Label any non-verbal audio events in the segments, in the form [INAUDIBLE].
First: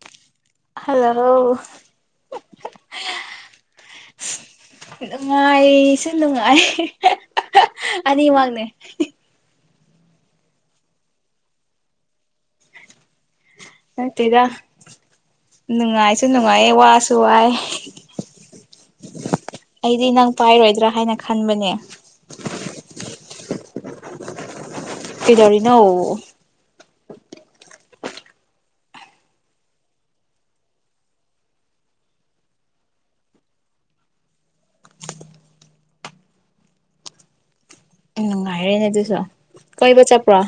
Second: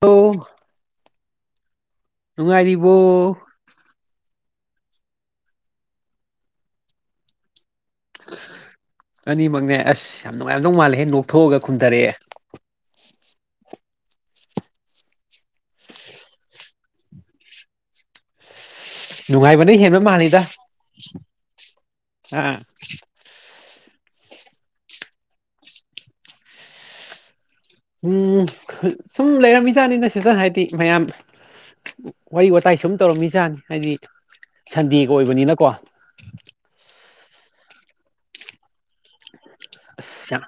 ꯇ ꯍ ꯅꯨꯡꯉꯥꯏꯔꯤꯔꯤꯕꯣ ꯅꯨꯡꯉꯥꯏꯁꯨ ꯅꯨꯡꯉꯥꯏ ꯑꯅꯤꯃꯒꯅꯦ ꯑ ꯌꯥꯝ ꯅꯨꯡꯉꯥꯏꯔꯝꯗꯧ ꯃꯥꯜꯂꯦ ꯍꯦ ꯅꯣꯛꯊꯣꯛꯑꯒ ꯈꯟꯊꯔꯛꯑꯦ ꯍꯥꯏ ꯇꯗ ꯅꯨꯡꯉꯥꯏꯁꯨ ꯅꯨꯡꯉꯥꯏꯌꯦ ꯋꯥꯁꯨ ꯋꯥꯏ ꯅꯨꯡꯉꯥꯏꯕꯅ ꯍꯦꯟꯕ ꯑꯩꯗꯤ ꯅꯪ ꯃꯥꯜꯂꯤꯗ ꯄꯥꯏꯔꯣꯏꯗ꯭ꯔꯥ ꯍꯥꯏꯅ ꯈꯟꯕꯅꯦ ꯑꯥ ꯀꯤꯗꯔꯤꯅ ꯎꯝ ꯁꯨꯝ ꯂꯩꯔꯝꯃꯤꯖꯥꯠꯅꯤꯅ ꯁꯤꯗ ꯍꯥꯏꯗꯤ ꯃꯌꯥꯝ ꯋꯥꯔꯤ ꯋꯥꯇꯥꯏ ꯁꯨꯝ ꯇꯧꯔꯝꯃꯤ ꯁꯥꯅꯤ ꯍꯥꯏꯗꯤ ꯁꯟꯗꯦꯒ ꯑꯣꯏꯕꯅꯤꯅꯀꯣ ꯉꯥꯏꯔꯅꯦꯗꯨꯁꯣ ꯀꯕ ꯆꯄ꯭ꯔ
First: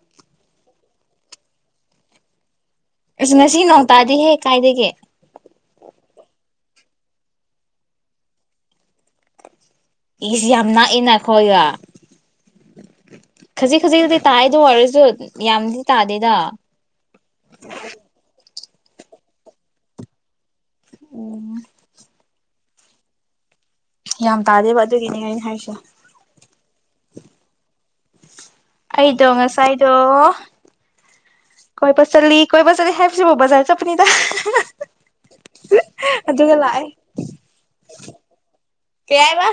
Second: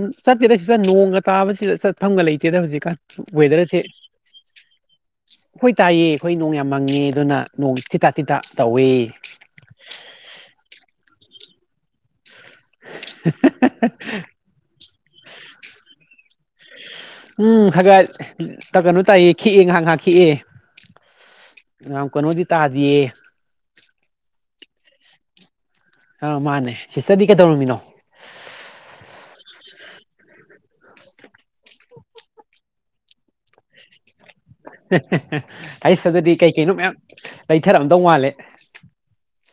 ꯎ ꯆꯠꯇꯦꯗ ꯁꯤꯗ ꯅꯣꯡꯒ ꯇꯥꯕꯁꯤꯗ ꯆꯠꯐꯝꯒ ꯂꯩꯇꯦꯗ ꯍꯧꯖꯤꯛ ꯑꯁ ꯉꯁꯤ ꯋꯦꯗꯔꯁꯦ ꯅꯣꯡ ꯇꯥꯗꯤꯍꯦ ꯀꯥꯏꯗꯒꯤ ꯑꯩꯈꯣꯏ ꯇꯥꯏꯌꯦ ꯑꯩꯈꯣꯏ ꯅꯣꯡ ꯌꯥꯝ ꯃꯪꯉꯦ ꯑꯗꯨꯅ ꯅꯣꯡ ꯇꯤ ꯇꯥ ꯇꯤ ꯇ ꯇꯧꯏꯤ ꯏꯁꯤ ꯌꯥꯝ ꯅꯥꯛꯏꯅ ꯑꯩꯈꯣꯏꯒ ꯈꯖꯤꯛ ꯈꯖꯤꯛꯛꯇꯗꯤ ꯇꯥꯏꯗꯣ ꯑꯣꯏꯔꯁꯨ ꯌꯥꯝꯗꯤ ꯇꯥꯗꯦꯗ ꯎꯝ ꯍꯥꯏꯥꯏ ꯇ ꯀꯩꯅꯣ ꯇꯥꯏꯌꯦ ꯈꯤꯛꯑꯦ ꯉꯥꯏꯍ ꯉꯍꯥꯛ ꯈꯤꯛꯑꯦ ꯉꯍꯥꯡ ꯀꯩꯅꯣꯗꯤ ꯇꯥꯗꯌꯦ ꯌꯥꯝ ꯇꯥꯗꯦꯕ ꯑꯗꯨꯒꯤꯅꯦ ꯑꯩꯅ ꯍꯥꯏꯁꯦ ꯑꯥ ꯃꯥꯅꯦ ꯁꯤꯁꯇꯔꯗꯤ ꯀꯩꯗꯧꯔꯝꯃꯤꯅꯣ ꯗꯉ ꯉꯁꯥꯏꯗꯣ ꯀꯣꯏ ꯄ ꯆ ꯀꯣꯏ ꯄ ꯆꯂꯤ ꯍꯥꯏꯁꯤꯕꯨꯣ ꯕꯖꯔ ꯆꯄꯅꯤꯗ ꯑꯩꯁ ꯑꯗꯨꯗꯤ ꯀꯩ ꯀꯩꯅꯣ ꯂꯥꯛꯑꯦ ꯃꯌꯥꯝ ꯂꯩꯊꯔꯛꯑꯝꯗꯧ ꯃꯥꯜꯂꯦ ꯌꯥꯕ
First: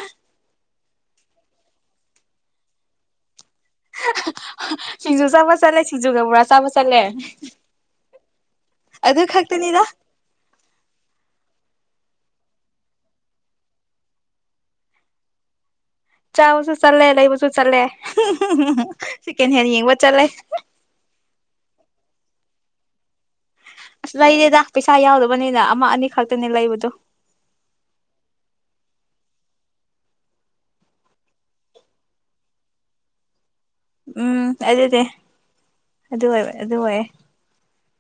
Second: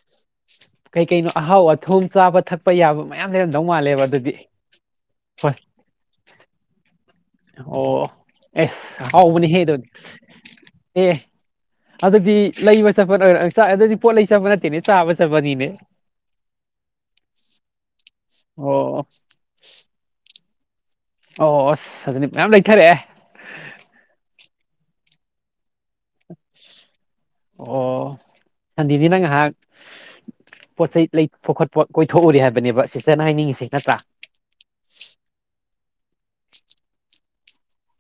ꯀꯩ ꯀꯩꯅꯣ ꯑꯍꯥꯎ ꯑꯊꯨꯝ ꯆꯥꯕ ꯊꯛꯄ ꯌꯥꯕ ꯃꯌꯥꯝ ꯂꯩꯔꯝꯗꯧ ꯃꯥꯜꯂꯦꯕ ꯑꯗꯨꯗꯤ ꯁꯤꯡꯖꯨ ꯍꯣꯏ ꯆꯥꯕ ꯆꯠꯂꯦ ꯁꯤꯡꯖꯨꯒ ꯕꯣꯔꯥ ꯆꯥꯕ ꯆꯠꯂꯦ ꯑꯣ ꯑꯦꯁ ꯑꯗꯨ ꯍꯥꯎꯕꯨꯅꯤ ꯍꯗ ꯈꯛꯇꯅꯤꯗ ꯑꯦ ꯑꯗꯨꯗꯤ ꯂꯩꯕ ꯆꯠꯄꯔ ꯑꯗꯨꯗꯤ ꯄꯣꯠ ꯂꯩ ꯆꯠꯄ ꯅꯠꯇꯦꯅꯦ ꯆꯥꯕ ꯆꯠꯄꯅꯤꯅꯦ ꯆꯥꯕꯁꯨ ꯆꯠꯂꯦ ꯂꯩꯕꯁꯨ ꯆꯠꯂꯦ ꯑꯣ ꯁꯦꯀꯦꯟ ꯍꯦꯟ ꯌꯦꯡꯕ ꯆꯠꯂꯦ ꯑꯣ ꯑꯁ ꯑꯗꯨꯖꯤꯅꯤ ꯃꯌꯥꯝ ꯂꯩꯊꯔꯛꯑꯦ ꯑꯁ ꯂꯩꯔꯦꯗ ꯄꯩꯁꯥ ꯌꯥꯎꯗꯕꯅꯤꯅ ꯑꯃ ꯑꯅꯤ ꯈꯛꯇꯅꯦ ꯂꯩꯕꯗꯣ ꯑꯣ ꯁꯗꯤꯅꯤ ꯅꯪ ꯍꯥꯏꯥꯛ ꯄꯣꯠ ꯆꯩ ꯂꯩꯄ ꯈꯣꯠꯄ ꯀꯣꯏꯊꯣꯛꯎꯔꯤꯦ ꯍꯥꯏꯕꯅꯦꯕ ꯁꯤꯇꯔꯅ ꯍꯥꯏꯅꯤꯡꯉꯤꯁꯦ ꯅꯠꯇ꯭ꯔꯥ ꯎꯝ ꯑꯗꯨꯗꯤ ꯑꯗꯨ ꯑꯣꯏ ꯑꯗꯨ ꯑꯣꯏꯌꯦꯦ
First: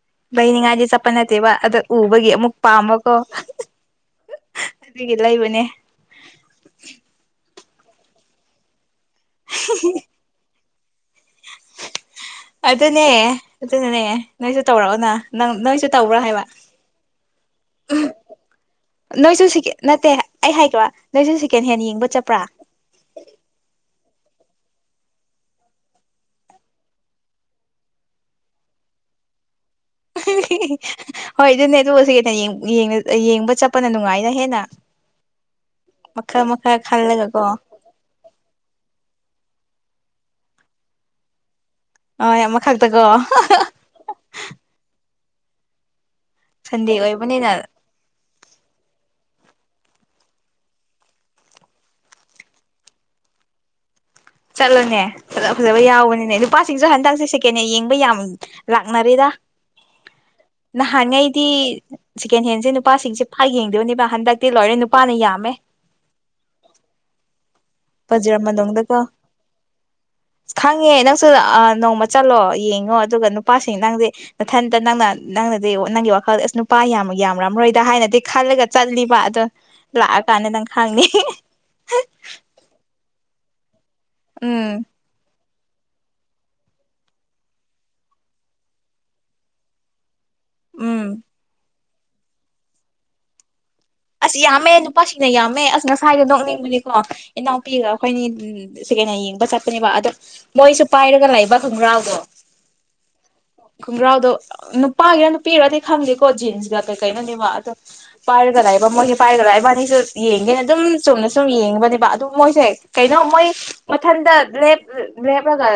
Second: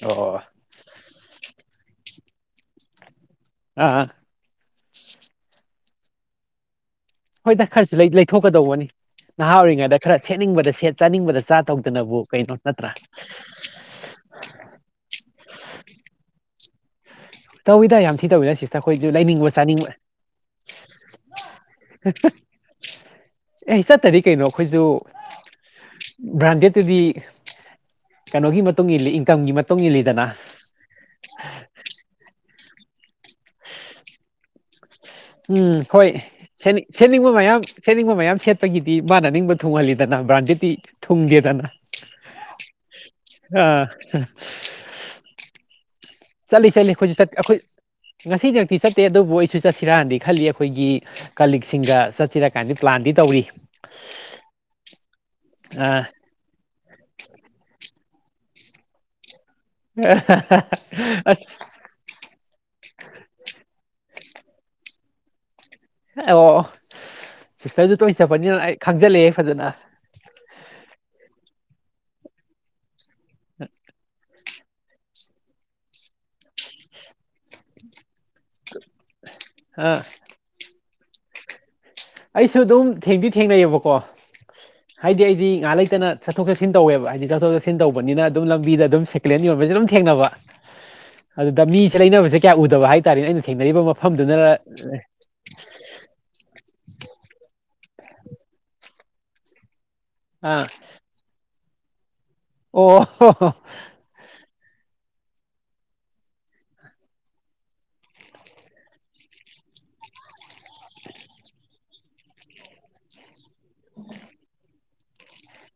ꯑꯣ ꯕꯩꯅꯤ ꯉꯥꯁꯦ ꯆꯞꯄ ꯅꯠꯇꯦꯕ ꯑꯗ ꯎꯕꯒꯤ ꯑꯃꯨꯛ ꯄꯥꯃꯀꯣ ꯑꯥ ꯑꯗꯨꯒꯤ ꯂꯩꯕꯅꯦ ꯍꯣꯏꯗ ꯈꯔꯁꯨ ꯂꯩꯊꯣꯛꯀꯗꯧꯕꯅꯤ ꯅꯍꯥ ꯑꯣꯏꯔꯤꯉꯩꯗ ꯈꯔ ꯁꯦꯠꯅꯤꯡꯕꯗ ꯁꯦꯠ ꯆꯥꯅꯤꯡꯕꯗ ꯆꯥ ꯇꯧꯗꯅꯕꯨ ꯀꯩꯅꯣ ꯅꯠꯇ꯭ꯔꯥ ꯑꯗꯨꯅꯦ ꯑꯗꯨꯅꯅꯦ ꯅꯣꯏꯁꯨ ꯇꯧꯔꯛꯑꯣꯅ ꯅꯪ ꯅꯣꯏꯁꯨ ꯇꯧꯕ꯭ꯔꯥ ꯍꯥꯏꯕ [UNINTELLIGIBLE] ꯇꯧꯋꯤꯗ ꯌꯥꯝ ꯊꯤ ꯇꯧꯋꯤꯗ ꯁꯤꯁꯇꯔ ꯑꯩꯈꯣꯏꯁꯨ ꯎ ꯅꯣꯏꯁꯨ ꯂꯩꯅꯤꯡꯕ ꯆꯥꯅꯤꯡꯕ ꯅꯠꯇꯦ ꯑꯩ ꯍꯥꯏꯈꯣ ꯅꯣꯏꯁꯨ ꯁꯤꯀꯦꯟ ꯍꯦꯟꯅ ꯌꯦꯡꯕ ꯆꯠꯄ꯭ꯔꯥ [UNINTELLIGIBLE] ꯑꯦ ꯆꯠꯇꯗꯤ ꯀꯩꯅꯣ ꯑꯩꯈꯣꯏꯁꯨ ꯕ꯭ꯔꯥꯟꯗꯦꯗꯠꯇꯨꯗꯤ ꯀꯩꯅꯣꯒꯤ ꯃꯇꯨꯡ ꯏꯜꯂꯤ ꯏꯟꯀꯝꯒꯤ ꯃꯇꯨꯡ ꯏꯜꯂꯤꯗꯅ ꯍꯣꯏ ꯑꯗꯨꯅꯦ ꯑꯗꯨ ꯁꯤ ꯀꯩꯅ ꯌꯦꯡꯕ ꯆꯠꯄꯅ ꯅꯨꯡꯉꯥꯏꯅ ꯍꯦꯟꯅ ꯎꯝ ꯍꯣꯏ ꯃꯈꯜ ꯃꯈꯜ ꯁꯦꯠꯅꯤꯡꯕ ꯈꯜꯂꯒꯀꯣ ꯃꯌꯥꯝ ꯁꯦꯠꯅꯤꯡꯕ ꯃꯌꯥꯝ ꯁꯦꯠꯄꯒꯤꯗꯤ ꯃꯅꯅꯤꯡꯕ ꯊꯨꯡꯍꯜꯂꯤ ꯗꯅ ꯕ꯭ꯔꯥꯟꯗꯤꯦꯗꯤꯤ ꯊꯨꯡꯗꯦꯗꯅ ꯍꯣꯏ ꯑꯃꯛꯇꯀꯣ ꯑꯥ ꯆꯠꯂꯤ ꯆꯠꯂꯤ ꯑꯩꯈꯣꯏꯁꯨ ꯆꯦ ꯑꯣꯏꯕꯅꯤꯅ ꯑꯩꯈꯣꯏ ꯉꯁꯤꯗꯛꯇꯤ ꯆꯠꯇꯦ ꯑꯗꯨꯕꯨ ꯑꯩ ꯁꯤꯨ ꯆꯠꯁꯤꯔꯛꯀꯥꯟꯗꯤ ꯈꯜꯂꯤ ꯑꯩꯈꯣꯏꯒꯤ ꯀꯂꯤꯛꯁꯤꯡꯒ ꯆꯠꯁꯤꯔꯀꯥꯟꯗꯤ ꯄ꯭ꯂꯥꯟꯗꯤ ꯇꯧꯔꯤ ꯆꯠꯂꯣꯅꯦ ꯆꯠꯂ ꯐꯖꯕ ꯑꯥ ꯌꯥꯎꯕꯅꯤꯅꯦ ꯅꯨꯄꯥꯁꯤꯡꯁꯨ ꯍꯟꯗꯛꯁꯦ ꯁꯦꯀꯟꯅ ꯌꯦꯡꯕ ꯌꯥꯝ ꯎ ꯂꯥꯛꯅꯦꯗꯥ ꯑꯁ ꯅꯍꯥꯟꯉꯩꯗꯤ ꯁꯦꯀꯦꯟ ꯍꯦꯟꯁꯦ ꯅꯨꯄꯥꯁꯤꯡꯁꯦ ꯐꯥ ꯌꯦꯡꯗꯕꯅꯦꯕ ꯍꯟꯗꯛ ꯏꯤ ꯂꯣꯏꯔꯦ ꯅꯨꯄꯥꯅ ꯌꯥꯝꯃꯦ ꯑꯕꯣ ꯖꯤꯔꯥ ꯃꯅꯨꯡꯗꯒ ꯈꯪꯉꯦ ꯅꯪꯁꯨ ꯅꯣꯡꯃ ꯆꯠꯂꯣ ꯌꯦꯡꯉꯣ ꯑꯗꯨꯒ ꯅꯨꯄꯥꯁꯤꯡ ꯅꯪꯗꯤꯦ ꯃꯊꯟꯇ ꯅꯪꯅ ꯅꯪꯅꯗꯤ ꯅꯪꯒꯤ ꯋꯥꯈꯜꯗ ꯑꯁ ꯅꯨꯄꯥ ꯌꯥꯝ ꯌꯥꯝꯥꯃꯔꯣꯏꯗ ꯍꯥꯏꯅꯗꯤ ꯈꯜꯂꯒ ꯆꯠꯂꯤꯕ ꯑꯗꯣ ꯑꯥ ꯂꯥꯛꯑꯀꯥꯟꯗ ꯅꯪ ꯈꯪꯅꯤ ꯑꯩꯁꯨ ꯑꯗꯨꯝ ꯊꯦꯡꯗꯤ ꯊꯦꯡꯅꯩꯑꯕꯀꯣ ꯎꯝ ꯍꯥꯏꯗꯤ ꯑꯩꯗꯤ ꯉꯥꯏꯍꯥꯛ ꯂꯩꯇꯅ ꯆꯠꯊꯣꯛ ꯆꯠꯟ ꯇꯋꯦꯕ ꯍꯥꯏꯗꯤ ꯆꯠꯊꯣꯛ ꯆꯠꯁꯤꯟ ꯇꯧꯕꯅꯤꯅ ꯑꯗꯨꯝ ꯂꯝꯕꯤꯗ ꯑꯗꯨꯝ ꯁꯦꯀꯂꯦꯟ ꯌꯣꯟꯕꯁꯦ ꯑꯗꯨꯝ ꯊꯦꯡꯅꯕ ꯎꯝ ꯑꯗꯨꯗ ꯃꯤꯁꯦ ꯂꯩꯅꯕꯁꯦ ꯀꯌꯥ ꯎꯗꯕ ꯍꯥꯏꯇꯥꯔꯦꯅꯦ ꯑꯩꯅ ꯊꯦꯡꯅꯔꯤꯕ ꯃꯐꯝ ꯑꯁ ꯌꯥꯝꯃꯦ ꯅꯨꯄꯥꯁꯤꯡꯅ ꯌꯥꯝꯃꯦ ꯑꯁ ꯉꯁꯥꯏꯗꯣ ꯅꯣꯛꯅꯤꯡꯕꯅꯤꯀꯣ ꯏꯅꯥꯎꯄꯤꯒ ꯑꯩꯈꯣꯏꯅꯤ ꯁ ꯀꯩꯅ ꯍꯥꯏ ꯌꯦꯡꯕ ꯆꯠꯄꯅꯦꯕ ꯑꯗꯣ ꯃꯣꯏꯁꯨ ꯄꯥꯏꯔꯒ ꯂꯩꯥꯏꯕ ꯈꯪ꯭ꯔꯥꯕꯣ ꯑꯣꯣ ꯅꯨꯄꯥꯒꯤꯔ ꯅꯨꯄꯤꯔꯗꯤ ꯈꯪꯒꯦꯀꯣ ꯖꯤꯟꯁꯒ ꯀꯩꯀꯩꯅꯅꯦꯕ ꯑꯗꯣ ꯄꯥꯏꯔꯒ ꯂ ꯃꯣꯏꯁꯦ ꯄꯥꯏꯒꯗ꯭ꯔꯥ ꯏꯕꯥꯅꯤꯁꯨ ꯌꯦꯡꯒꯦꯅ ꯑꯗꯨꯝ ꯆꯨꯝꯅ ꯁꯨꯝ ꯌꯦꯡꯉꯕꯅꯦꯕ ꯑꯗꯨ ꯃꯣꯏꯁꯦ ꯀꯩꯅꯣ ꯃꯣꯏ ꯃꯊꯟꯗꯦꯞ ꯂꯦꯞꯂꯒ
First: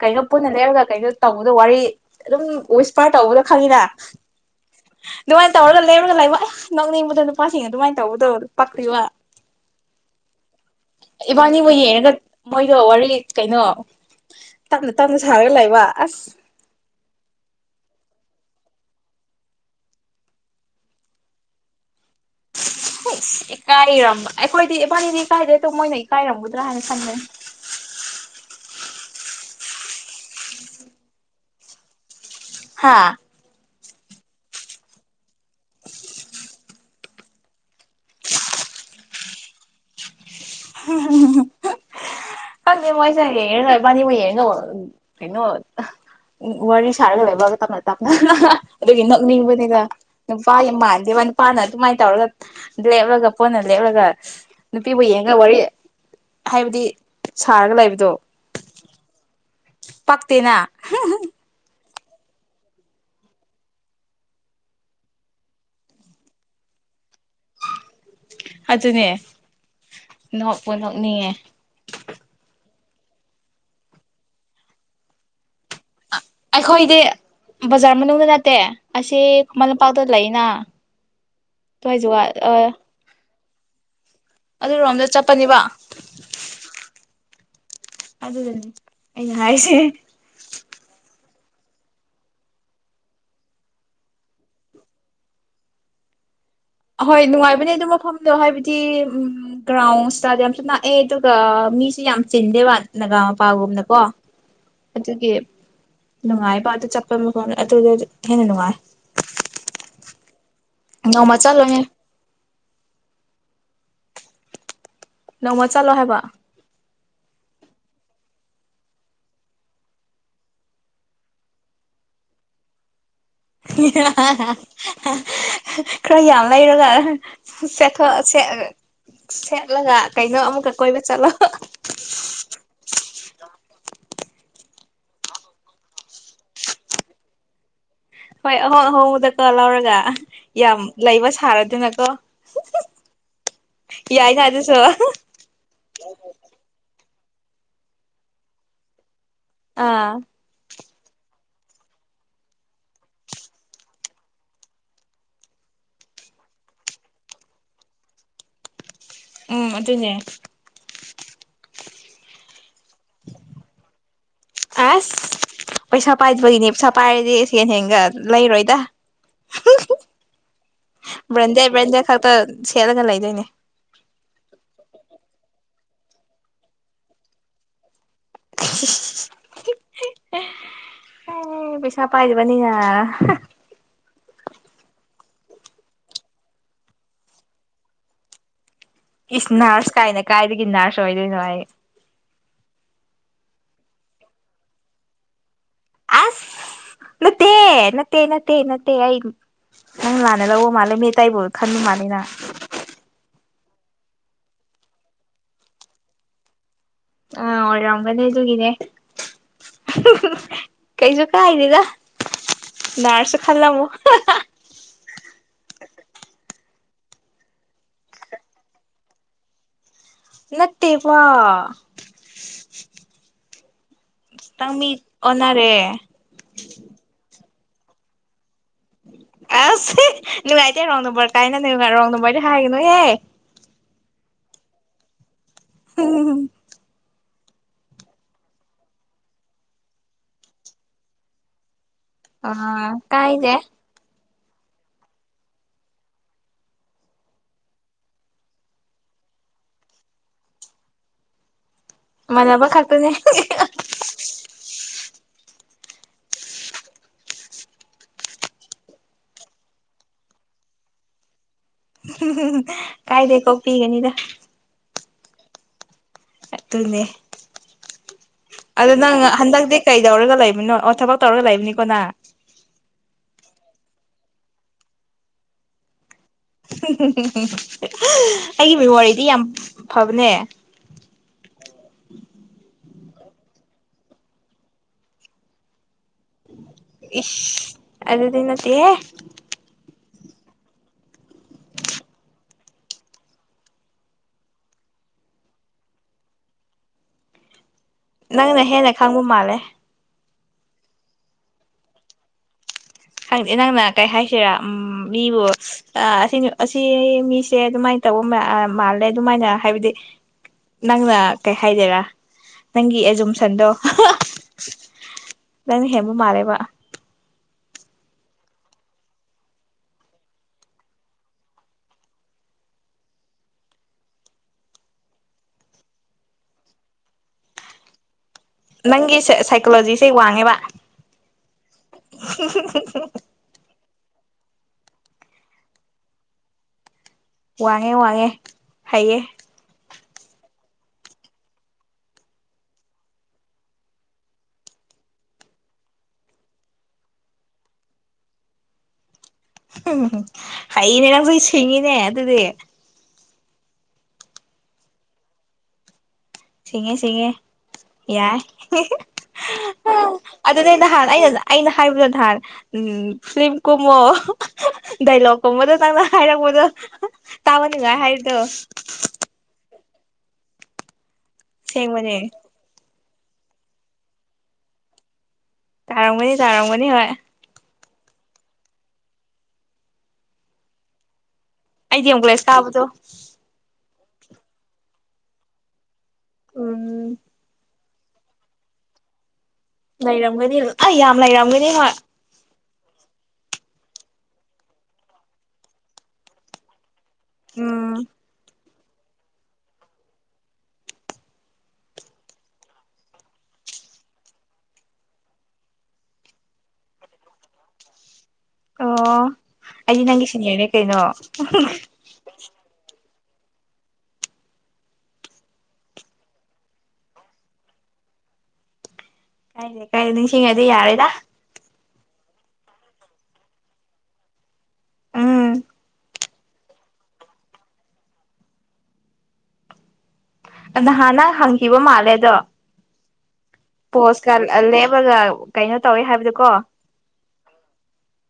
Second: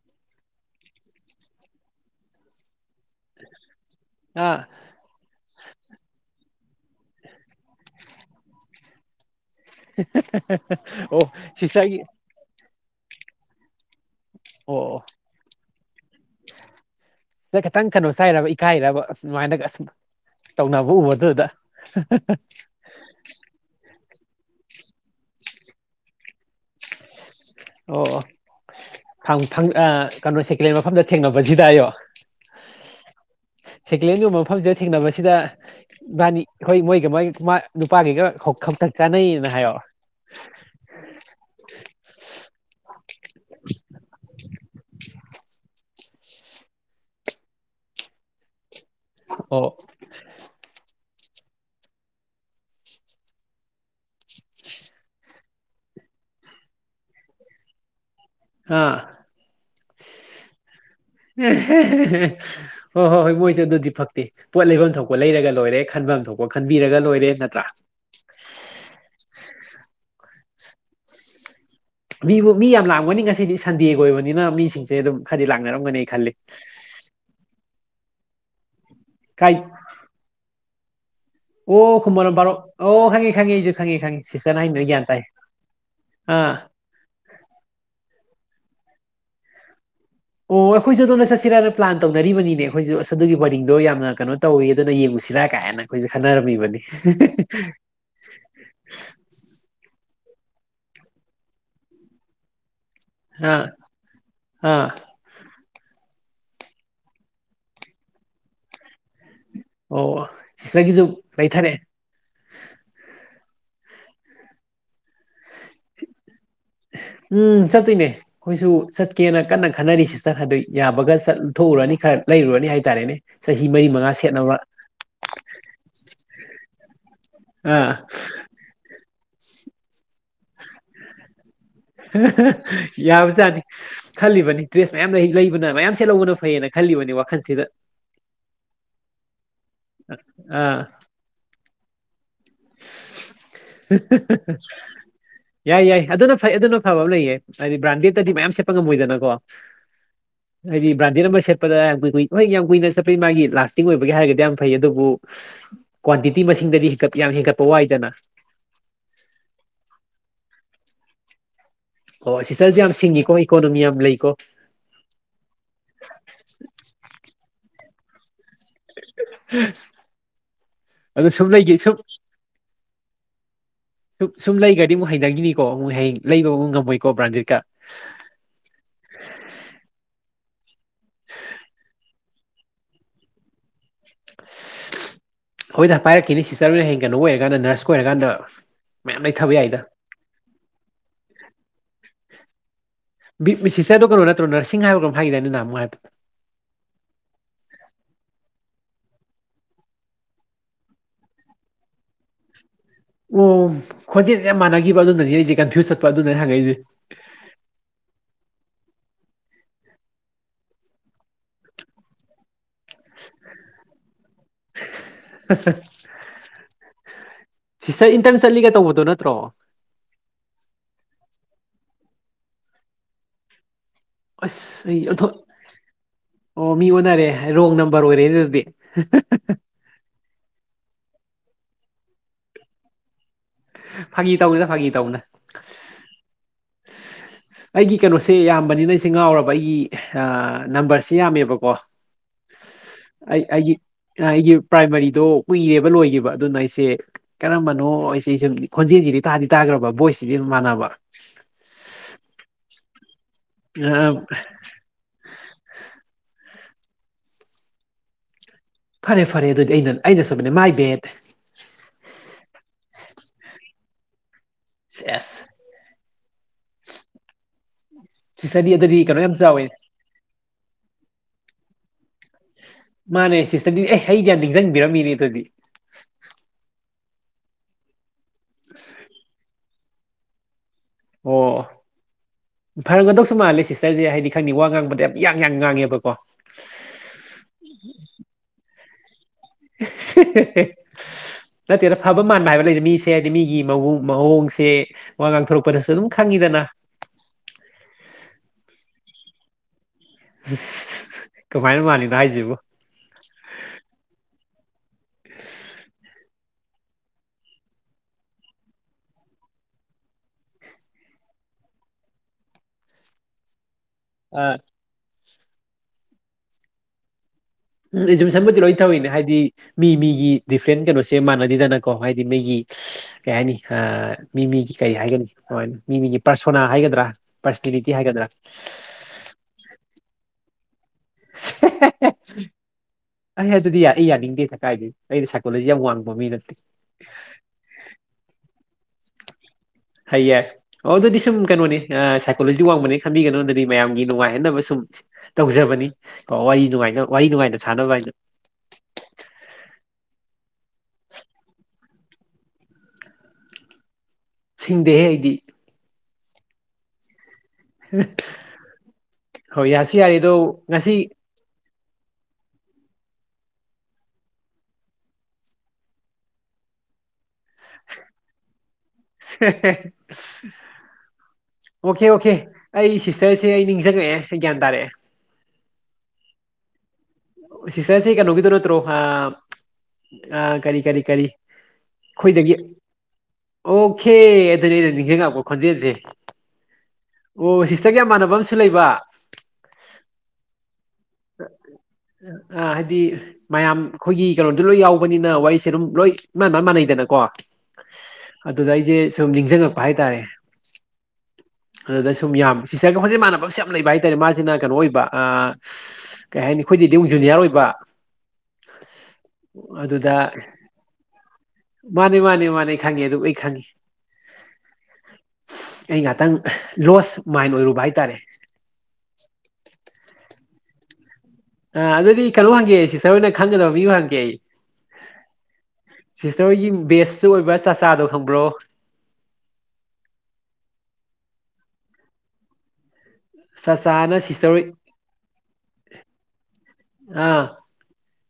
ꯀꯩꯅꯣ ꯄꯨꯟꯅ ꯂꯦꯞꯂꯒ ꯀꯩꯅꯣ ꯇꯧꯕꯗꯣ ꯋꯥꯔꯤ ꯑꯗꯨꯝ ꯋꯤꯁꯄꯔ ꯇꯧꯕꯗꯣ ꯈꯪꯉꯤꯅ ꯑꯥ ꯑꯗꯨꯃꯥꯏꯅ ꯇꯧꯔꯒ ꯂꯩꯔꯒ ꯂꯩꯕ ꯑꯦ ꯅꯧꯅꯤꯡꯕꯗ ꯅꯨꯄꯥꯁꯤꯡꯅ ꯑꯗꯨꯃꯥꯏꯅ ꯇꯧꯕꯗꯣ ꯄꯥꯛꯄꯤꯣ ꯑꯣ ꯁꯤꯁꯥꯒꯤ ꯌꯦꯡꯉꯒ ꯃꯣꯏꯗꯣ ꯋꯥꯔꯤ ꯀꯩꯅꯣ ꯇꯞꯅ ꯑꯣ ꯑꯣ ꯇꯞꯅ ꯁꯥꯔꯒ ꯂꯩꯕ ꯑꯁ ꯈꯤꯇꯪ ꯀꯩꯅꯣ ꯆꯥꯏꯔꯕ ꯏꯀꯥꯏꯔꯕ ꯁꯃꯥꯏꯅꯒ ꯑꯁ ꯇꯧꯅꯕ ꯎꯕꯗꯨꯗ ꯏꯀꯥꯏꯔꯝꯕ ꯑꯩꯈꯣꯏꯗꯤ ꯏꯕꯥꯅꯤꯗꯤ ꯏꯀꯥꯏꯗꯦ ꯇꯣ ꯃꯣꯏꯅ ꯏꯀꯥꯏꯔꯝꯕ ꯂꯅ ꯁꯥꯟꯒꯦ ꯪ ꯀꯩꯅꯣ ꯁꯦꯀꯂꯦꯟ ꯃꯐꯝꯗ ꯊꯦꯡꯅꯕꯁꯤꯗ ꯑꯌꯣ ꯍꯥꯥ ꯁꯦꯀꯂꯦꯟꯒꯨꯝꯕ ꯃꯐꯝꯁꯤꯗ ꯊꯦꯡꯅꯕꯁꯤꯗ ꯏꯕꯥꯅꯤ ꯑꯩꯈꯣꯏ ꯃꯣꯏꯒ ꯃꯣꯏ ꯅꯨꯄꯥꯒꯤꯒ ꯈꯛꯇꯛ ꯆꯥꯅꯩꯌꯦꯅ ꯍꯥꯏꯌꯣ [UNINTELLIGIBLE] ꯀꯜ ꯃꯁꯦ ꯍꯦꯅ ꯄꯕꯨ ꯍꯦꯅ ꯍꯦꯣ ꯎ ꯋꯥꯔꯤ ꯋꯥꯔꯤ ꯁꯔꯦ ꯂꯩꯦꯕꯕ ꯃꯇꯝ ꯇꯅ ꯑꯗꯨ ꯏꯅꯅꯤ ꯑꯣ ꯅꯤꯡꯕꯅꯤꯗ ꯋꯥ ꯌꯥꯝꯃꯦ ꯋꯥ ꯅꯨꯄꯥꯅ ꯑꯗꯨꯃꯥꯏꯅ ꯇꯧꯔꯒ ꯂꯦꯞꯂꯒ ꯄꯣꯟꯅ ꯂꯦꯞꯂꯒ ꯅꯨꯄꯤꯕꯨ ꯌꯦꯡꯉꯒ ꯋꯥꯔꯤ ꯍꯥꯏꯕꯗꯤ ꯁꯥꯔꯒ ꯂꯩꯕꯗꯣ ꯑꯥ ꯄꯥꯛ ꯇꯅ ꯍꯣꯏ ꯍꯣꯏ ꯍꯣꯏ ꯃꯣꯏꯁꯨꯦ ꯑꯗꯨꯗꯤ ꯐꯛꯇꯦ ꯄꯣꯠ ꯂꯩꯐꯝ ꯊꯣꯛꯄ ꯂꯩꯔꯒ ꯂꯣꯏꯔꯦ ꯈꯟꯕ ꯊꯣꯛꯄ ꯈꯟꯕꯤꯔꯒ ꯂꯣꯏꯔꯦ ꯅꯠꯇ꯭ꯔꯥ ꯅꯣꯛ ꯄꯅꯣꯛꯅꯤꯌꯦ ꯃꯤꯕꯨ ꯃꯤ ꯌꯥꯝ ꯂꯥꯡꯒꯅꯤ ꯉꯁꯤꯗꯤ ꯁꯟꯗꯦꯒꯤ ꯑꯣꯏꯕꯅꯤꯅ ꯃꯤꯁꯤꯡꯁꯦ ꯑꯗꯨꯝ ꯈꯔꯗꯤ ꯂꯥꯡꯅꯔꯝꯒꯅꯤ ꯑꯩꯈꯣꯏꯗꯤ ꯕꯖꯥꯔ ꯃꯅꯨꯡꯗ ꯅꯠꯇꯦ ꯑꯁꯤ ꯀꯥꯏ ꯈꯨꯃꯟ ꯂꯝꯄꯥꯛꯇ ꯂꯩꯅ ꯑꯣ ꯑꯗꯨꯋꯥꯏꯖꯨꯒ ꯈꯨꯝꯕꯔꯔꯣ ꯑꯣ ꯈꯪꯉꯤ ꯈꯥꯉꯤꯁꯨ ꯈꯪꯉꯤ ꯈꯉꯤ ꯁꯁꯅ ꯍꯥꯏ ꯑꯗꯨꯔꯣꯝꯗ ꯃꯤꯔꯒꯇꯥꯏ ꯆꯠꯄꯅꯦꯕ ꯑ ꯑꯗꯨꯗꯅꯤ ꯑꯩꯅ ꯍꯥꯏꯔꯤꯁꯦ ꯑꯣ ꯑꯩꯈꯣꯏꯁꯨ ꯑꯗꯣꯅ ꯆꯠꯁꯤꯔꯥꯅ ꯄ꯭ꯂꯥꯟ ꯇꯧꯅꯔꯤꯕꯅꯤꯅꯦ ꯑꯩꯈꯣꯏꯁꯨ ꯑꯁ ꯑꯗꯨꯒꯤ ꯋꯥꯔꯤꯡꯗꯣ ꯌꯥꯝꯅ ꯀꯩꯅꯣ ꯇꯧꯋꯤ ꯑꯗꯨꯅ ꯌꯦꯡ ꯁꯤꯗ ꯀꯥꯏꯅ ꯑꯩꯈꯣꯏꯁ ꯈꯟꯅꯔꯝꯃꯤꯕ ꯑꯍꯣꯏ ꯅꯨꯡꯉꯥꯏꯕꯅꯦ ꯑꯗꯨ ꯃꯐꯝꯗꯣ ꯍꯥꯏꯕꯗꯤ ꯎ ꯒ꯭ꯔꯥꯎꯟꯁ ꯆꯗ ꯌꯥꯝꯁꯨꯑ ꯑꯗꯨꯒ ꯃꯤꯁꯨꯦ ꯌꯥꯝ ꯆꯤꯟꯗꯦ ꯋꯥꯅꯤ ꯒꯥ ꯑꯥ ꯃꯄꯥꯒꯨꯝꯅꯀꯣ ꯑꯥ ꯑꯗꯨꯒꯤ ꯅꯨꯡꯉꯥꯏꯕ ꯑꯗꯨ ꯆꯠꯄ ꯃꯐꯝ ꯑꯗꯨꯗ ꯍꯦꯟꯅ ꯅꯨꯡꯉꯥꯏ ꯑꯣ ꯏꯆꯒꯤꯁꯨ ꯅꯣꯡꯃ ꯂꯩꯊꯔꯛꯑꯦ ꯆꯠꯂꯣꯅꯦ ꯅꯣꯡꯃ ꯆꯠꯂꯣ ꯍꯥꯏꯕ ꯎꯝ ꯆꯠꯇꯣꯏꯅꯦ ꯑꯩꯈꯣꯏꯁꯨ ꯆꯠꯀꯦꯅ ꯀꯟꯅ ꯈꯟꯅꯔꯤ ꯁꯤꯁꯇꯔ ꯑꯗꯨ ꯌꯥꯕꯒ ꯆꯠꯊꯎꯨꯔꯅꯤ ꯈꯔ ꯂꯩꯔꯨꯔꯅꯤ ꯍꯥꯏꯇꯥꯔꯦꯅꯦ ꯆꯍꯤ ꯃꯔꯤ ꯃꯉꯥ ꯁꯦꯠꯅꯕ ꯈꯔ ꯌꯥꯝ ꯂꯩꯔꯒ ꯑꯥ ꯆꯦꯊꯣꯛꯦ ꯁ ꯁꯦꯠꯂꯒ ꯀꯩꯅꯣ ꯑꯃꯨꯛꯀ ꯀꯣꯏꯕ ꯆꯠꯂꯣ ꯌꯥꯕꯖꯥꯠꯅꯤ ꯈꯜꯂꯤꯕꯅꯤ ꯗ꯭ꯔꯦꯁ ꯃꯌꯥꯝ ꯂꯩ ꯂꯩꯕꯅ ꯃꯌꯥꯝ ꯁꯦꯠꯍꯧꯕꯅ ꯈꯜꯂꯤꯣꯅꯤ ꯋꯥ ꯈꯜꯁꯤꯗ ꯍꯣꯏ ꯑꯍꯣꯡ ꯑꯍꯣꯡꯕꯗ ꯀ ꯂꯧꯔꯒ ꯌꯥꯝ ꯑꯥ ꯂꯩꯕ ꯁꯥꯔꯗꯣꯏꯅꯀꯣ ꯑꯗꯨꯁꯨ ꯌꯥꯏ ꯌꯥꯏ ꯑꯗꯨꯅ ꯐꯩ ꯑꯗꯨꯅ ꯐꯕ ꯑꯃ ꯂꯩꯌꯦ ꯍꯥꯏꯗꯤ ꯕ꯭ꯔꯥꯟꯗꯦꯗꯠꯇꯗꯤ ꯃꯌꯥꯝ ꯁꯦꯠꯄ ꯉꯝꯃꯣꯏꯗꯅꯀꯣ ꯑꯥ ꯍꯥꯏꯗꯤ ꯕ꯭ꯔꯥꯟꯗꯦꯗ ꯑꯃ ꯁꯦꯠꯄꯗ ꯌꯥꯝ ꯀꯨꯏꯨꯏ ꯍꯣꯏ ꯌꯥꯝ ꯀꯨꯏꯅ ꯆꯠꯄꯩ ꯃꯥꯒꯤ ꯂꯥꯁꯇꯤꯡ ꯑꯣꯏꯕꯒꯤ ꯍꯥꯏꯔꯒꯗꯤ ꯌꯥꯝ ꯐꯩ ꯑꯗꯨꯕꯨ ꯀ꯭ꯋꯥꯟꯇꯤꯇꯤ ꯃꯁꯤꯡꯗꯗꯤ ꯍꯦꯟꯠ ꯌꯥꯝ ꯍꯦꯟꯀꯠꯄ ꯋꯥꯏꯗꯅ ꯎꯝ ꯑꯗꯨꯅꯦ ꯑꯣ ꯁꯤꯆꯜꯁꯦ ꯌꯥꯝ ꯁꯤꯡꯉꯤꯀꯣ ꯏꯀꯣꯅꯣꯃꯤ ꯌꯥꯝ ꯂꯩꯀꯣ ꯑꯁ ꯄꯩꯁꯥ ꯄꯥꯏꯗꯕꯒꯤꯅꯤ ꯄꯩꯁꯥ ꯄꯥꯏꯔꯗꯤ ꯁꯦꯟ ꯍꯦꯟꯒ ꯂꯩꯔꯣꯏꯗ ꯑꯗꯨ ꯁꯨꯝ ꯂꯩꯒꯦ ꯁꯨꯝ ꯕꯟꯖ ꯭ꯔꯟꯖꯥ ꯈꯔꯛꯇ ꯈꯦꯠꯂꯒ ꯂꯩꯗꯣꯏꯅꯦ ꯁꯨꯝ ꯁꯨꯝ ꯂꯩꯈ꯭ꯔꯗꯤ ꯑꯃꯨꯛ ꯍꯩꯅꯈꯤꯅꯤꯀꯣ ꯑꯃꯨꯛ ꯍꯌꯦꯡ ꯂꯩꯕ ꯑꯃꯨꯛ ꯉꯝꯃꯣꯏꯀꯣ ꯕ꯭ꯔꯥꯟꯗꯤꯠꯀ [UNINTELLIGIBLE] ꯑꯦ ꯄꯩꯁꯥ ꯄꯥꯏꯗꯕꯅꯤ ꯌꯥ ꯍꯣꯏꯗ ꯄꯥꯏꯔꯛꯈꯤꯅꯤ ꯁꯤꯁꯇꯔꯅ ꯍꯌꯦꯡ ꯀꯩꯅꯣ ꯑꯣꯏꯔꯀꯥꯟꯗ ꯅꯔꯁꯀ ꯑꯣꯏꯔꯀꯥꯟꯗ ꯃꯌꯥꯝ ꯏꯁ ꯂꯩꯊꯕ ꯌꯥꯏꯗ ꯅꯅꯥꯔꯁ ꯀꯥꯏꯅ ꯀꯥꯏꯗꯒꯤ ꯅꯍꯔꯁ ꯑꯣꯏꯗꯣꯏꯅꯣ ꯍꯥꯏ ꯃꯤ ꯁꯤꯁꯇꯔꯗ ꯀꯩꯅꯣ ꯅꯠꯇ꯭ꯔꯣ ꯅꯔꯁꯤꯡ ꯍꯥꯏꯕ ꯀꯣꯝ ꯍꯥꯏꯒꯗꯅꯩꯅ ꯅꯝ ꯑꯁ ꯅꯠꯇꯦ ꯅꯠꯇꯦ ꯅꯠꯇꯦ ꯅꯠꯇꯦ ꯗ ꯑꯩ ꯅꯪ ꯂꯅ ꯂꯧꯑꯣ ꯃꯥꯂꯦ ꯃꯦ ꯇꯥꯏꯕꯨ ꯈꯟ ꯃꯥꯂꯅ ꯑꯣ ꯈꯣꯟꯖꯦꯜꯁꯦ ꯌꯥꯝ ꯃꯥꯟꯅꯈꯤꯕ ꯑꯗꯨꯅꯅꯤ ꯑꯩꯁꯦ ꯀꯟꯐ꯭ꯌꯨꯁ ꯆꯠꯄ ꯑꯗꯨꯅꯅꯦ ꯍꯪꯉꯛꯏꯁꯦ ꯑ ꯑꯣꯔꯝꯒꯗꯗꯨꯒꯅꯦꯦ ꯀꯩꯁꯨ ꯀ ꯍꯥꯏꯗꯗ ꯅꯔꯁꯨ ꯈꯜꯂꯝ ꯑꯃ ꯁꯤꯁꯇꯔ ꯏꯟꯇꯔꯟ ꯆꯠꯂꯤꯒ ꯇꯧꯕꯗꯣ ꯅꯠꯇ꯭ꯔꯣ ꯅꯠꯇꯦ ꯋꯥ ꯑꯁ ꯑꯩ ꯑꯣꯟꯅꯔꯦ ꯑꯣ ꯃꯤ ꯑꯣꯟꯅꯔꯦ ꯔꯣꯡ ꯅꯝꯕꯔ ꯑꯣꯏꯔꯦ ꯑꯗꯨꯗꯤ ꯑꯁ ꯅꯨꯡꯉꯥꯏꯇꯦ ꯔꯣꯡ ꯅꯨꯝꯕꯔ ꯀꯥꯏꯅ ꯔꯣꯡ ꯅꯨꯝꯕꯔꯗꯤ ꯍꯥꯏꯒꯅꯨꯍꯦ ꯐꯥꯒꯤ ꯇꯧꯅꯤꯗ ꯐꯥꯒꯤ ꯇꯧꯅ ꯍꯝ ꯑꯩꯒꯤ ꯀꯩꯅꯣꯁꯦ ꯌꯥꯝꯕꯅꯤꯅ ꯑꯩꯁꯦ ꯉꯥꯎꯔꯕ ꯑꯩꯒꯤ ꯅꯝꯕꯔꯁꯦ ꯌꯥꯝꯃꯦꯕꯀꯣ ꯑ ꯀ ꯑꯩ ꯏꯗꯦ ꯑꯩꯒꯤ ꯑꯩꯒꯤ ꯄ꯭ꯔꯥꯏꯃꯥꯔꯤꯗꯣ ꯀꯨꯏꯔꯦꯕ ꯂꯣꯏꯈꯤꯕꯕ ꯑꯗꯨꯅ ꯑꯩꯁꯦ ꯀꯔꯝꯕꯅꯣ ꯑꯩꯁꯦ ꯁ ꯈꯣꯟꯖꯦꯜꯁꯤ ꯇꯥꯗꯤ ꯇꯥꯈ꯭ꯔꯕ ꯕꯣꯏꯁꯤꯗꯤ ꯑꯗꯨ ꯃꯥꯟꯅꯕ ꯃꯅꯕ ꯈꯥꯛꯇꯅꯦ ꯑ ꯐꯔꯦ ꯐꯔꯦ ꯑꯗꯨꯗꯤ ꯑꯩꯅ ꯑꯩꯅ ꯁꯕꯅꯦ ꯃꯥꯏ ꯕꯦꯠ ꯀꯥꯏꯗꯦ ꯀꯣꯛ ꯄꯤꯒꯅꯤꯗ ꯑꯦꯁ ꯇꯜꯃꯦ ꯁꯤꯁꯇꯔꯗꯤ ꯑꯗꯨꯗ ꯑꯗꯨꯗꯤ ꯅꯪ ꯀꯩꯅꯣ ꯌꯥꯝ ꯆꯥꯎꯋꯦ ꯍꯟꯗꯛꯇꯤ ꯀꯩꯗꯧꯔꯒ ꯂꯩꯕꯅꯣ ꯑꯣ ꯊꯕꯛ ꯇꯧꯔꯒ ꯂꯩꯕꯅꯤꯀꯣ ꯅ ꯃꯥꯅꯦ ꯁꯤꯁꯇꯗꯤ ꯑꯦ ꯑꯩꯗꯤ ꯅꯤꯡꯁꯤꯡꯕꯤꯔꯝꯃꯤꯅꯦ ꯑꯗꯨꯗꯤ ꯑꯩꯒꯤ ꯃꯦꯃꯣꯔꯤꯗꯤ ꯌꯥꯝ ꯐꯕꯅꯦ ꯑꯣ ꯐꯔꯝꯒꯗꯧꯁꯨ ꯃꯥꯜꯂꯦ ꯁꯤꯁꯇꯔꯁꯦ ꯍꯥꯏꯗꯤ ꯈꯪꯅꯤ ꯋꯥ ꯉꯥꯡꯕꯗ ꯌꯥꯝ ꯌꯥꯡ ꯌꯥꯝ ꯉꯥꯡꯉꯦꯕꯀꯣ ꯏꯁ ꯑꯗꯨꯗꯗꯤ ꯅꯠꯇꯦ ꯍ ꯅꯠꯇꯦꯗ ꯐꯕ ꯃꯥꯟꯕ ꯍꯥꯏꯕ ꯂꯩꯗ ꯃꯤꯁꯦ ꯍꯥꯏꯗꯤ ꯃꯤꯒꯤ ꯃꯑꯣꯡ ꯃꯑꯣꯡꯁꯦ ꯋꯥ ꯉꯥꯡꯊꯣꯔꯛꯄꯗꯁꯨ ꯑꯗꯨꯝ ꯈꯪꯉꯤꯗ ꯀꯅ ꯅꯪꯅ ꯍꯦꯟꯅ ꯈꯪꯕ ꯃꯥꯜꯂꯦ ꯀꯃꯥꯏꯅ ꯃꯥꯜꯂꯤꯅꯣ ꯍꯥꯏꯁꯤꯕꯣ ꯔ ꯎꯝ ꯃꯤꯕꯨ ꯑ ꯁꯤ ꯑꯁꯤ ꯃꯤꯁꯦ ꯑꯗꯨꯃꯥꯏꯅ ꯇꯧꯕ ꯃꯥꯜꯂꯦ ꯑꯗꯨꯃꯥꯏꯅ ꯍꯥꯏꯕꯗꯤ ꯅꯪꯅ ꯀꯩ ꯍꯥꯏꯥꯏꯗꯦꯔꯥ ꯅꯪꯒꯤ ꯑꯦꯖꯨꯝꯁꯟꯗꯣ ꯑ ꯅꯅꯤ ꯍꯦꯃ ꯃꯥꯔꯦꯕ ꯎꯝ ꯑꯦꯖꯨꯝꯁꯟꯕꯨꯗꯤ ꯂꯣꯏ ꯊꯧꯋꯤꯅꯦ ꯍꯥꯏꯗꯤ ꯃꯤ ꯃꯤꯒꯤ ꯗꯤꯐ꯭ꯔꯦꯟ ꯀꯩꯅꯣꯁꯦ ꯃꯥꯟꯅꯅꯤꯗꯅꯀꯣ ꯍꯥꯏꯗꯤ ꯃꯤꯒꯤ ꯀꯩ ꯍꯥꯏꯅꯤ ꯃꯤꯃꯤꯒꯤ ꯀꯩ ꯍꯥꯏꯒꯅꯤ ꯃꯤꯃꯤꯒꯤ ꯄꯔꯁꯣꯅꯥ ꯍꯥꯏꯒꯗ꯭ꯔꯥ ꯔꯤ ꯍꯥꯏꯒꯗ꯭ꯔꯥ ꯅꯪꯒꯤ ꯁꯥꯏꯀꯣꯂꯣꯖꯤꯁꯦ ꯋꯥꯡꯉꯦꯕ ꯑꯩꯗꯤ ꯌꯥꯏ ꯑꯩ ꯌꯥꯅꯤꯡꯗꯦ ꯀꯥꯏꯗꯦ ꯑꯩꯩꯅ ꯁꯥꯏꯀꯣꯂꯣꯖꯤ ꯌꯥꯝ ꯋꯥꯡꯕ ꯃꯤ ꯅꯠꯇꯦ ꯋꯥꯡꯉꯦ ꯋꯥꯡꯉꯦ ꯍꯩꯌꯦ ꯍꯩ ꯌꯥꯏ ꯑꯣ ꯑꯗꯨꯗꯤ ꯁꯨꯝ ꯀꯩꯅꯣꯅꯤ ꯁꯥꯏꯀꯣꯂꯣꯖꯤ ꯋꯥꯡꯕꯅꯤ ꯈꯟꯕꯤꯒꯅꯣꯗꯗꯤ ꯃꯌꯥꯝꯒꯤ ꯅꯨꯡꯉꯥꯏꯍꯟꯅꯕ ꯁꯨꯝ ꯇꯧꯖꯕꯅꯤ ꯀꯣ ꯋꯥꯔꯤ ꯅꯨꯡꯉꯥꯏꯅ ꯋꯥꯔꯤ ꯅꯨꯡꯉꯥꯏꯅ ꯁꯥꯟꯅꯕ ꯍꯥꯏꯅ ꯎꯝ ꯍꯅꯦ ꯅꯪꯁꯨ ꯑꯩ ꯁꯤꯡꯉꯤꯅꯦ ꯑꯗꯨꯗꯤ ꯁꯤꯡꯗꯦꯍꯦ ꯍꯥꯏꯗꯤ ꯁꯤꯉꯦ ꯁꯤꯉꯦ ꯌꯥꯏ ꯍꯣꯏ ꯌꯥꯁꯨ ꯌꯥꯔꯦ ꯑꯗꯣ ꯑꯗꯨꯗ ꯑ ꯉꯁꯤ ꯅꯍꯥꯟ ꯑꯩꯅ ꯑꯩꯅ ꯍꯥꯏꯕꯗꯣ ꯊꯥꯔꯦ ꯎꯝ ꯐꯤ ꯀꯨꯝꯕꯣ ꯗꯥꯏꯂꯣꯛꯀꯨꯝꯕꯗꯣ ꯅꯪꯅ ꯍꯥꯏꯔꯛꯄꯗꯣ ꯇꯥꯕꯅꯤꯒ ꯍꯥꯏꯗꯨꯣ ꯑꯣꯀꯦ ꯁꯦꯡꯕꯅꯦ ꯑꯣꯀꯦ ꯑꯩ ꯁꯤꯁꯇꯔꯁꯦ ꯑꯩ ꯅꯤꯡꯁꯤꯡꯉꯛꯑꯦ ꯑꯩ ꯒ꯭ꯌꯥꯟ ꯇꯥꯔꯛꯑꯦ ꯇꯔꯪꯒꯅꯤ ꯇꯔꯪꯒꯅꯤ ꯍ ꯁꯤꯁꯔꯁꯦ ꯀꯩꯅꯣꯒꯤꯗꯣ ꯅꯠꯇ꯭ꯔꯣ ꯑ ꯑ ꯀꯔꯤ ꯀꯔꯤ ꯀꯔꯤ ꯑꯩꯗꯤ ꯑꯡꯒꯂꯦꯖ ꯑꯩꯈꯣꯏꯗꯒꯤ ꯇꯥꯕꯗꯣ ꯦ ꯑꯗꯨꯅꯤ ꯑꯩꯅ ꯅꯤꯡꯁꯤꯡꯉꯥꯛꯄ ꯈꯣꯟꯖꯦꯜꯁꯦ ꯎꯝ ꯑꯣ ꯁꯤ ꯆꯆꯛ ꯌꯥꯝꯃꯥꯟꯅꯕ ꯑꯃꯁꯨ ꯂꯩꯕ ꯂꯩꯔꯝꯒꯅꯤ ꯑꯩ ꯌꯥꯝ ꯂꯩꯔꯝꯒꯅꯤ ꯍꯣꯏ ꯑ ꯍꯥꯏꯗꯤ ꯃꯌꯥꯝ ꯑꯩꯈꯣꯏꯒꯤ ꯀꯩꯅꯣꯝꯗꯣ ꯂꯣꯏ ꯌꯥꯎꯕꯅꯤꯅ ꯋꯥꯔꯤꯁꯦ ꯑꯗꯨꯝ ꯂꯣꯏ ꯏꯥꯟꯅꯕ ꯃꯥꯟꯅꯩꯗꯅ ꯀꯣ ꯎꯝ ꯑꯗꯨꯗ ꯑꯩꯁꯦ ꯁꯨꯝ ꯅꯤꯡꯁꯤꯡꯉꯛꯄ ꯍꯥꯏꯇꯥꯔꯦ ꯑꯗꯨꯗ ꯁꯨꯝ ꯌꯥꯝꯃꯦ ꯁꯤꯁꯇꯔꯒ ꯍꯧꯖꯤꯛ ꯃꯥꯟꯅꯕꯁꯨ ꯌꯥꯝ ꯂꯩꯕ ꯍꯥꯏꯇꯥꯔꯦ ꯃꯥꯁꯤꯅ ꯀꯩꯅꯣ ꯑꯣꯏꯕ ꯀꯩ ꯍꯥꯏꯅꯤ ꯑꯩꯈꯣꯏꯗꯤꯗꯤꯝ ꯖꯨꯅꯤꯌꯥꯔ ꯑꯣꯏꯕ ꯑꯣ ꯑꯩꯗꯤ ꯑꯗꯨꯗ ꯅꯪꯒꯤ ꯁꯤꯅꯤꯌꯔꯅꯦ ꯀꯩꯅꯣ ꯃꯥꯅꯤ ꯃꯥꯅꯤ ꯃꯥꯅꯤ ꯈꯪꯉꯦ ꯑꯗꯨ ꯏꯈꯪꯒꯤ ꯑꯩ ꯉꯥꯛꯇꯪ ꯂꯣꯁ ꯃꯥꯏꯟ ꯑꯣꯏꯔꯨꯕ ꯍꯥꯏꯇꯥꯔꯦ ꯀꯥꯏꯗꯦ ꯀꯥꯏꯗꯦ ꯅꯤꯡꯁꯤꯤꯡꯗꯤ ꯌꯥꯔꯦꯗ ꯑ ꯑꯗꯨꯗꯤ ꯈꯜꯂꯨ ꯍꯪꯒꯦ ꯁꯤ ꯁꯔꯣꯏꯅ ꯈꯪꯒꯗꯕ ꯃꯤꯕꯨ ꯍꯪꯒꯦ ꯑꯩ ꯎꯝ ꯁꯤꯁꯇꯔꯒꯤ ꯕꯦꯁꯁꯨ ꯑꯣꯏꯕ ꯆꯥꯛꯆꯥꯗꯣ ꯈꯪꯕ꯭ꯔꯣ ꯅꯍꯥꯟꯅ ꯍꯪꯈꯤꯕ ꯃꯥꯜꯂꯦꯗꯣ ꯆꯥꯆꯥꯅ ꯄꯣꯁꯀ ꯁꯤꯁꯇꯔ ꯍꯣꯏ ꯂꯦꯞꯄꯒ ꯀꯩꯅꯣ ꯇꯧꯋꯤ ꯍꯥꯏꯕꯗꯨꯀꯣ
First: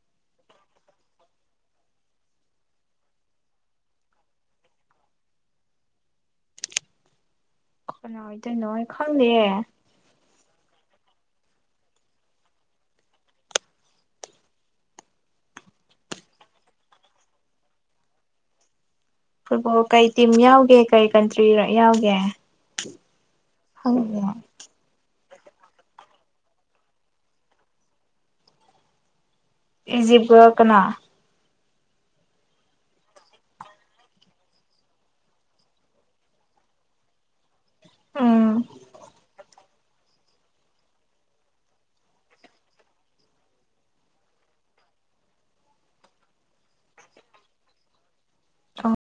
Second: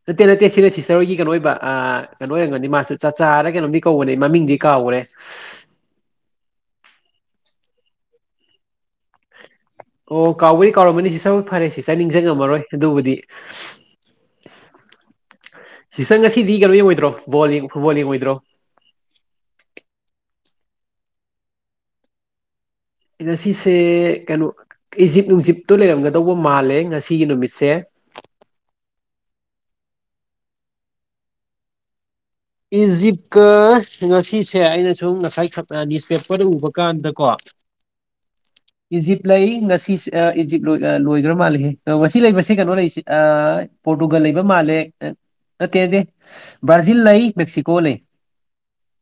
ꯅꯠꯇ ꯅꯠꯇꯦ ꯁꯤꯗꯦ ꯇꯆꯔꯒꯤ ꯀꯩꯅꯣ ꯑꯣꯏꯕ ꯑ ꯀꯩꯅꯣ ꯑꯣꯏꯔꯝꯒꯅꯤ ꯃꯥꯁꯨ ꯆꯥꯛꯆꯥꯔ ꯀꯩꯅꯣꯝꯗꯤ ꯀꯧꯕꯧꯅꯤ ꯃꯃꯤꯡꯗꯤ ꯀꯥꯎꯈꯔꯦ ꯀꯅꯥ ꯑꯣꯏꯗꯣꯏꯩꯅꯣꯣꯏ ꯈꯪꯗꯦ ꯑꯣ ꯀꯥꯎꯕꯗꯤ ꯀꯥꯎꯔꯝꯃꯅꯤ ꯁꯤ ꯁ ꯐꯔꯦ ꯁꯤ ꯆꯥꯏꯅꯤꯡꯁ ꯉꯝꯃꯔꯣꯏ ꯑꯗꯨꯕꯨꯗꯤ [UNINTELLIGIBLE] ꯍꯆꯪ ꯉꯁꯤꯗꯤ ꯀꯩꯅꯣ ꯌꯦꯡꯉꯣꯏꯗ꯭ꯔꯣ ꯕꯣꯜ ꯐꯨꯠꯕꯣꯜ ꯌꯦꯡꯉꯣꯏꯗ꯭ꯔꯣ ꯐꯨꯠꯕꯣꯜ ꯀꯩ ꯇꯤꯝ ꯌꯥꯎꯒꯦ ꯀꯩ ꯀꯟꯇ꯭ꯔꯤ ꯌꯥꯎꯒꯦ ꯁꯤꯁꯦ ꯈꯪꯗꯦ ꯀꯩꯅꯣ ꯏꯖꯤꯞ ꯅꯨꯡꯁꯤꯞꯇꯨ ꯂꯩꯔꯝꯒꯗꯧꯕ ꯃꯥꯜꯂꯦ ꯉꯁꯤꯒꯤ ꯅꯨꯃꯤꯠꯁꯦ ꯏꯖꯤꯞꯄ ꯀꯅꯥ ꯏꯖꯤꯞꯀ ꯉꯁꯤꯁꯦ ꯑꯩꯅ ꯁꯨꯝ ꯉꯁꯥꯏ ꯅ꯭ꯌꯨꯁꯄꯦꯄꯔ ꯎꯕ ꯀꯥꯟꯗꯀꯣ ꯑꯝ ꯏꯖꯤꯞ ꯂꯩ ꯉꯁꯤꯁꯦ ꯏꯖꯤꯞ ꯂꯣꯏ ꯂꯣꯏꯈ꯭ꯔꯥ ꯃꯥꯜꯂꯦꯍꯦ ꯉꯁꯤ ꯂꯩꯕꯁꯦ ꯀꯩꯅꯣ ꯂꯩꯔꯤꯁꯦ ꯄꯣꯔꯇꯨꯒꯜ ꯂꯩꯕ ꯃꯥꯜꯂꯦ ꯅꯠꯇꯦ ꯅꯠꯇꯦ ꯕ꯭ꯔꯥꯖꯤꯜ ꯂꯩ ꯃꯦꯛꯁꯤꯀꯣ ꯂꯩ ꯑꯣ